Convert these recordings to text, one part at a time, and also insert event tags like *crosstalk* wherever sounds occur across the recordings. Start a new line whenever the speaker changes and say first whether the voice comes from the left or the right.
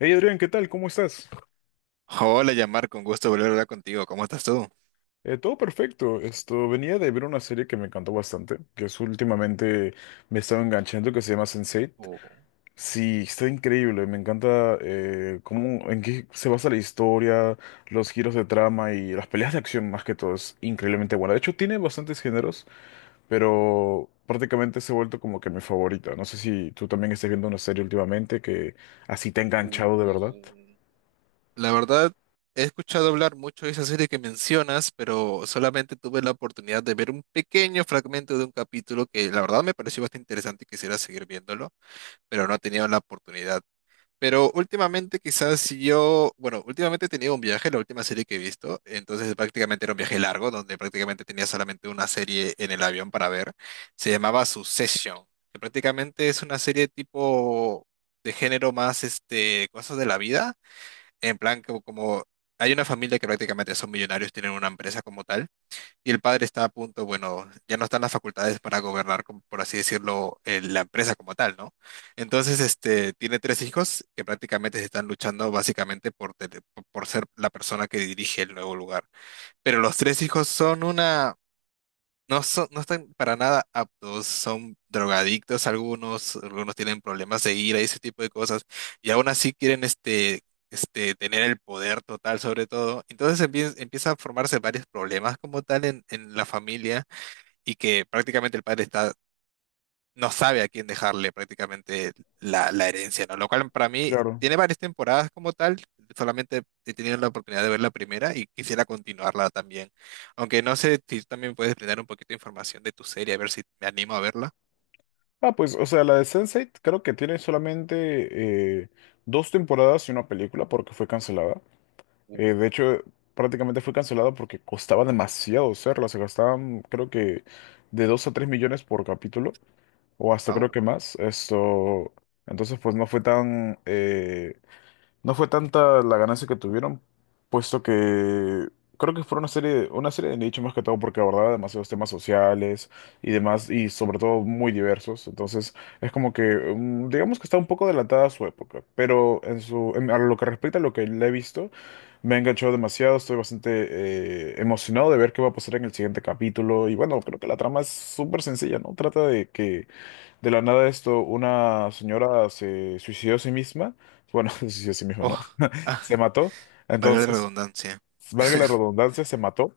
left: Hey Adrián, ¿qué tal? ¿Cómo estás?
right: Hola, Yamar, con gusto volver a hablar contigo. ¿Cómo estás tú?
left: Todo perfecto. Esto venía de ver una serie que me encantó bastante, que es últimamente me estaba enganchando, que se llama Sense8.
right: Oh,
left: Sí, está increíble. Me encanta cómo, en qué se basa la historia, los giros de trama y las peleas de acción más que todo. Es increíblemente buena. De hecho, tiene bastantes géneros, pero prácticamente se ha vuelto como que mi favorita. No sé si tú también estés viendo una serie últimamente que así te ha
right: uh,
left: enganchado de verdad.
right: uh. La verdad, he escuchado hablar mucho de esa serie que mencionas, pero solamente tuve la oportunidad de ver un pequeño fragmento de un capítulo que la verdad me pareció bastante interesante y quisiera seguir viéndolo, pero no he tenido la oportunidad. Pero últimamente quizás si yo, bueno, últimamente he tenido un viaje, la última serie que he visto, entonces prácticamente era un viaje largo, donde prácticamente tenía solamente una serie en el avión para ver, se llamaba Succession, que prácticamente es una serie tipo de género más, este, cosas de la vida, en plan como, como hay una familia que prácticamente son millonarios, tienen una empresa como tal, y el padre está a punto, bueno, ya no están las facultades para gobernar, como por así decirlo, la empresa como tal, ¿no? Entonces, este, tiene tres hijos que prácticamente se están luchando básicamente por, por ser la persona que dirige el nuevo lugar. Pero los tres hijos son una... No son, no están para nada aptos, son drogadictos algunos, algunos tienen problemas de ira y ese tipo de cosas, y aún así quieren este, tener el poder total sobre todo. Entonces empieza a formarse varios problemas como tal en la familia y que prácticamente el padre está no sabe a quién dejarle prácticamente la herencia, ¿no? Lo cual para mí
left: Claro.
right: tiene varias temporadas como tal, solamente he tenido la oportunidad de ver la primera y quisiera continuarla también. Aunque no sé si tú también puedes brindar un poquito de información de tu serie, a ver si me animo a verla.
left: Ah, pues, o sea, la de Sense8 creo que tiene solamente dos temporadas y una película porque fue cancelada.
right: Uh,
left: De hecho, prácticamente fue cancelada porque costaba demasiado hacerla. Se gastaban, creo que, de 2 a 3 millones por capítulo o hasta creo que
right: au.
left: más. Esto, entonces, pues no fue tan, no fue tanta la ganancia que tuvieron, puesto que creo que fue una serie de nicho más que todo porque abordaba demasiados temas sociales y demás, y sobre todo muy diversos. Entonces, es como que, digamos que está un poco adelantada a su época, pero en su, a lo que respecta a lo que le he visto, me ha enganchado demasiado, estoy bastante emocionado de ver qué va a pasar en el siguiente capítulo. Y bueno, creo que la trama es súper sencilla, ¿no? Trata de que de la nada esto, una señora se suicidó a sí misma. Bueno, *laughs* se suicidó a sí misma, ¿no?
right: Oh,
left: *laughs*
right: ah,
left: Se
right: *laughs*
left: mató.
right: valga la
left: Entonces,
right: redundancia.
left: valga la redundancia, se mató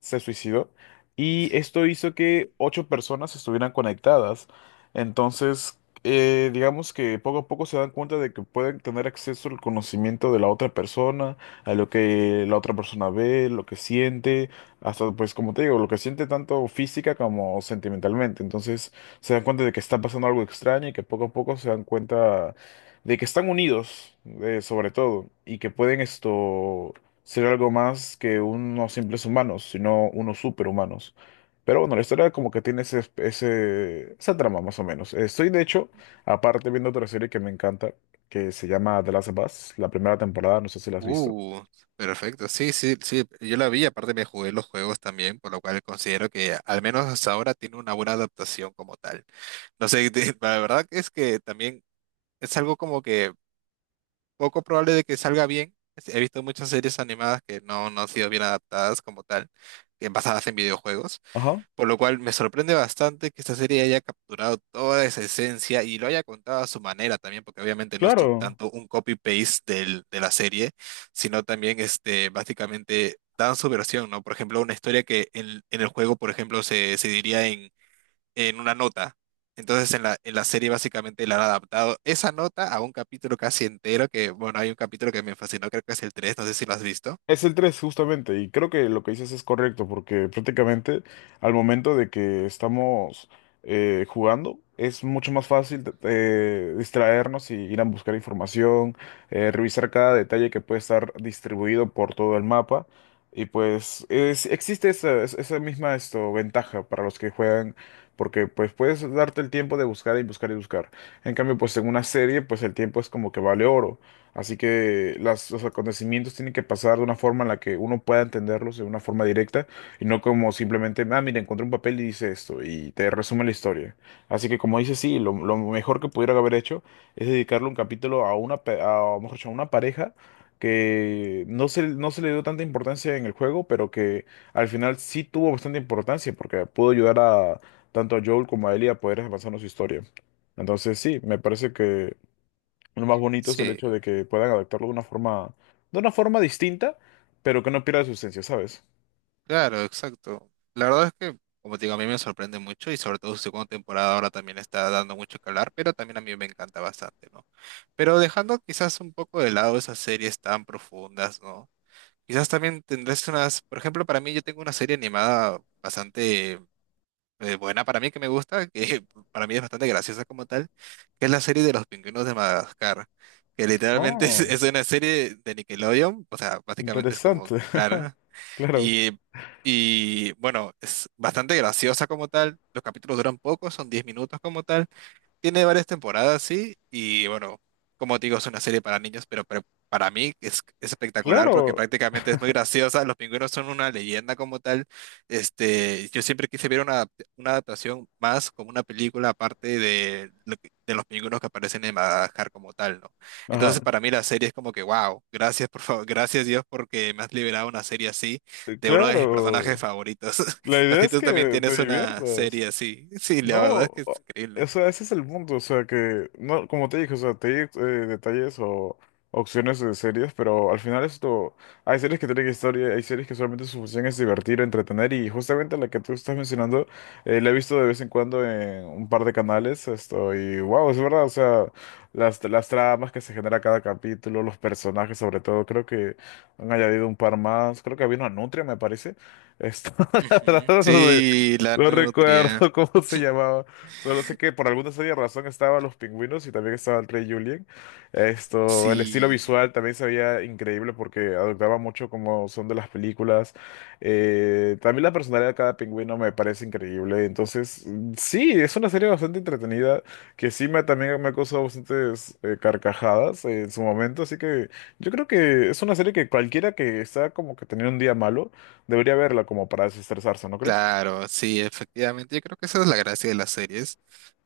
left: se suicidó y esto hizo que ocho personas estuvieran conectadas. Entonces, digamos que poco a poco se dan cuenta de que pueden tener acceso al conocimiento de la otra persona, a lo que la otra persona ve, lo que siente, hasta pues como te digo, lo que siente tanto física como sentimentalmente. Entonces, se dan cuenta de que está pasando algo extraño y que poco a poco se dan cuenta de que están unidos, sobre todo, y que pueden esto ser algo más que unos simples humanos, sino unos superhumanos. Pero bueno, la historia como que tiene ese, esa trama más o menos. Estoy de hecho, aparte viendo otra serie que me encanta, que se llama The Last of Us, la primera temporada, no sé si la has visto.
right: Uh, perfecto. Sí, sí, sí. Yo la vi, aparte me jugué los juegos también, por lo cual considero que al menos hasta ahora tiene una buena adaptación como tal. No sé, *laughs* la verdad que es que también es algo como que poco probable de que salga bien. He visto muchas series animadas que no han sido bien adaptadas como tal, que basadas en videojuegos,
left: Ajá,
right: por lo cual me sorprende bastante que esta serie haya capturado toda esa esencia y lo haya contado a su manera también, porque obviamente no es
left: claro.
right: tanto un copy-paste del, de la serie, sino también este, básicamente dan su versión, ¿no? Por ejemplo, una historia que en el juego, por ejemplo, se diría en una nota. Entonces en en la serie básicamente le han adaptado esa nota a un capítulo casi entero, que bueno, hay un capítulo que me fascinó, creo que es el 3 no sé si lo has visto.
left: Es el 3 justamente, y creo que lo que dices es correcto, porque prácticamente al momento de que estamos jugando, es mucho más fácil distraernos y ir a buscar información,
right: Ujú.
left: revisar cada detalle que puede estar distribuido por todo el mapa, y pues existe esa, esa misma esto, ventaja para los que juegan, porque pues puedes darte el tiempo de buscar y buscar y buscar. En cambio, pues en una serie, pues el tiempo es como que vale oro. Así que las, los acontecimientos tienen que pasar de una forma en la que uno pueda entenderlos de una forma directa y no como simplemente, ah, mira, encontré un papel y dice esto y te resume la historia. Así que como dice, sí, lo mejor que pudiera haber hecho es dedicarle un capítulo a una, a, mejor dicho, a una pareja que no se, no se le dio tanta importancia en el juego, pero que al final sí tuvo bastante importancia porque pudo ayudar a tanto a Joel como a Ellie a poder avanzar en su historia. Entonces sí, me parece que... Lo más bonito es el
right: Sí,
left: hecho de que puedan adaptarlo de una forma distinta, pero que no pierda su esencia, ¿sabes?
right: claro, exacto. La verdad es que, como te digo, a mí me sorprende mucho y sobre todo su segunda temporada ahora también está dando mucho que hablar, pero también a mí me encanta bastante, ¿no? Pero dejando quizás un poco de lado esas series tan profundas, ¿no? Quizás también tendrás unas, por ejemplo, para mí yo tengo una serie animada bastante buena para mí que me gusta, que *laughs* para mí es bastante graciosa como tal, que es la serie de los pingüinos de Madagascar, que literalmente *laughs*
left: Oh,
right: es una serie de Nickelodeon, o sea, básicamente es como
left: interesante.
right: que
left: *laughs*
right: Clara,
left: Claro,
right: y, y bueno, es bastante graciosa como tal, los capítulos duran poco, son 10 minutos como tal, tiene varias temporadas, sí, y bueno, como te digo, es una serie para niños, pero, para mí es espectacular porque
left: claro.
right: prácticamente es muy graciosa. Los pingüinos son una leyenda como tal. Este, yo siempre quise ver una, una adaptación más como una película aparte de, de los pingüinos que aparecen en Madagascar como tal, ¿no?
left: Ajá.
right: Entonces, para mí la serie es como que, wow, gracias, por favor, gracias Dios porque me has liberado una serie así de uno de mis personajes
left: Claro.
right: favoritos.
left: La
right: *laughs* No
left: idea
right: sé si
left: es
right: tú también
left: que te
right: tienes una
left: diviertas.
right: serie así. Sí, la
left: No,
right: verdad es que es
left: o
right: increíble.
left: sea, ese es el punto, o sea, que, no, como te dije, o sea, te di detalles o opciones de series, pero al final esto, hay series que tienen historia, hay series que solamente su función es divertir, entretener, y justamente la que tú estás mencionando, la he visto de vez en cuando en un par de canales, esto, y wow, es verdad, o sea, las tramas que se genera cada capítulo, los personajes sobre todo, creo que han añadido un par más, creo que había una nutria, me parece, esto, *laughs* la
right: Ujú.
left: verdad,
right: Sí, la
left: no
right: nutria.
left: recuerdo *laughs* cómo se llamaba. Solo sé que por alguna extraña razón estaban los pingüinos y también estaba el rey Julien. Esto, el estilo
right: Sí,
left: visual también se veía increíble porque adoptaba mucho como son de las películas. También la personalidad de cada pingüino me parece increíble. Entonces, sí, es una serie bastante entretenida que sí me, también me ha causado bastantes carcajadas en su momento. Así que yo creo que es una serie que cualquiera que está como que teniendo un día malo debería verla como para desestresarse, ¿no crees?
right: Claro, sí, efectivamente. Yo creo que esa es la gracia de las series,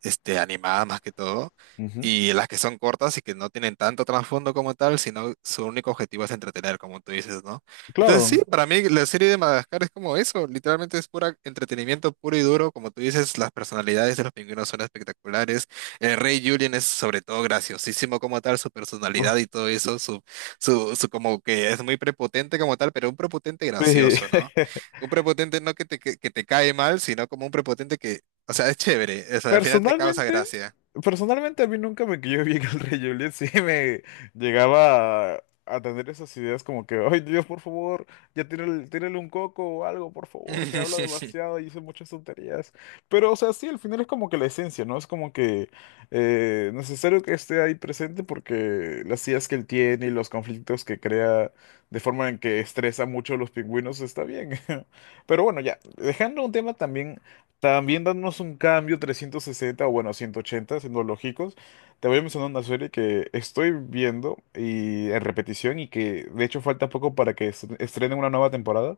right: este, animadas más que todo,
left: Ujú.
right: y las que son cortas y que no tienen tanto trasfondo como tal, sino su único objetivo es entretener, como tú dices, ¿no? Entonces
left: Claro.
right: sí, para mí la serie de Madagascar es como eso, literalmente es pura entretenimiento puro y duro, como tú dices, las personalidades de los pingüinos son espectaculares, el rey Julien es sobre todo graciosísimo como tal, su personalidad
left: Uf,
right: y todo eso, su como que es muy prepotente como tal, pero un prepotente
left: sí.
right: gracioso, ¿no?
left: *laughs*
right: Un prepotente no que te, que te cae mal, sino como un prepotente que, o sea, es chévere, o sea, al final te causa
left: Personalmente,
right: gracia.
left: personalmente a mí nunca me cayó bien el Rey Juliet, sí me llegaba a tener esas ideas como que, ay Dios, por favor, ya tírale, tírale un coco o algo, por favor, que habla
right: *laughs*
left: demasiado y dice muchas tonterías. Pero, o sea, sí, al final es como que la esencia, ¿no? Es como que necesario que esté ahí presente porque las ideas que él tiene y los conflictos que crea de forma en que estresa mucho a los pingüinos está bien. *laughs* Pero bueno, ya, dejando un tema también también dándonos un cambio 360 o bueno, 180 siendo lógicos. Te voy a mencionar una serie que estoy viendo y en repetición y que de hecho falta poco para que estrenen una nueva temporada,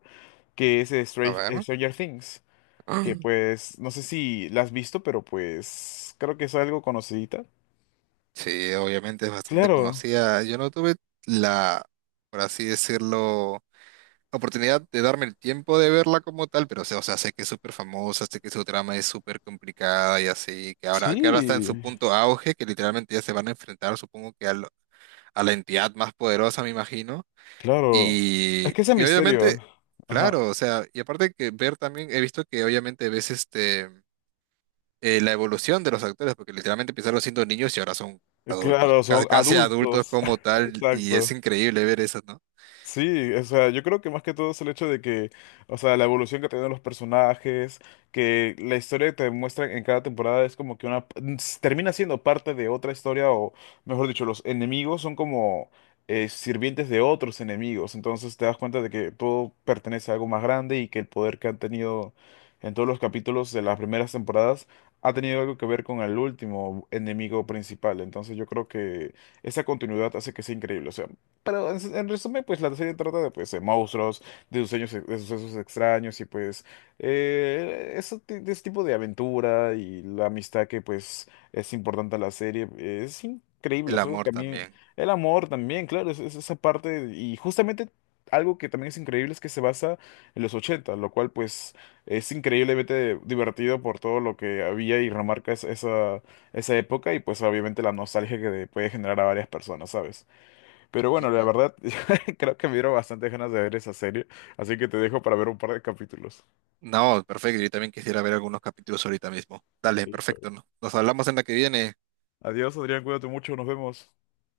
left: que es
right: A ver.
left: Stranger Things, que
right: Ah.
left: pues no sé si la has visto, pero pues creo que es algo conocidita.
right: Sí, obviamente es bastante
left: Claro,
right: conocida. Yo no tuve la, por así decirlo, oportunidad de darme el tiempo de verla como tal, pero o sea, sé que es súper famosa, sé que su trama es súper complicada y así, que ahora está en
left: sí,
right: su punto auge, que literalmente ya se van a enfrentar, supongo que a, a la entidad más poderosa, me imagino.
left: claro.
right: Y,
left: Es que ese
right: y obviamente,
left: misterio. Ajá.
right: claro, o sea, y aparte que ver también, he visto que obviamente ves este la evolución de los actores, porque literalmente empezaron siendo niños y ahora son adultos,
left: Claro, son
right: casi adultos
left: adultos.
right: como
left: *laughs*
right: tal, y
left: Exacto.
right: es increíble ver eso, ¿no?
left: Sí, o sea, yo creo que más que todo es el hecho de que, o sea, la evolución que tienen los personajes, que la historia que te muestran en cada temporada es como que una, s- termina siendo parte de otra historia, o mejor dicho, los enemigos son como sirvientes de otros enemigos, entonces te das cuenta de que todo pertenece a algo más grande y que el poder que han tenido en todos los capítulos de las primeras temporadas ha tenido algo que ver con el último enemigo principal, entonces yo creo que esa continuidad hace que sea increíble, o sea. Pero en resumen, pues la serie trata de, pues, de monstruos, de sueños, de sucesos extraños y pues de ese tipo de aventura y la amistad que pues es importante a la serie. Es increíble,
right: El
left: es algo que
right: amor
left: a mí,
right: también.
left: el amor también, claro, es esa parte y justamente algo que también es increíble es que se basa en los 80 lo cual pues es increíblemente divertido por todo lo que había y remarca esa, esa esa época y pues obviamente la nostalgia que puede generar a varias personas, ¿sabes? Pero bueno,
right: Ujú.
left: la verdad, *laughs* creo que me dieron bastantes ganas de ver esa serie, así que te dejo para ver un par de capítulos.
right: No, perfecto, yo también quisiera ver algunos capítulos ahorita mismo. Dale,
left: Listo.
right: perfecto, ¿no? Nos hablamos en la que viene.
left: Adiós, Adrián, cuídate mucho, nos vemos.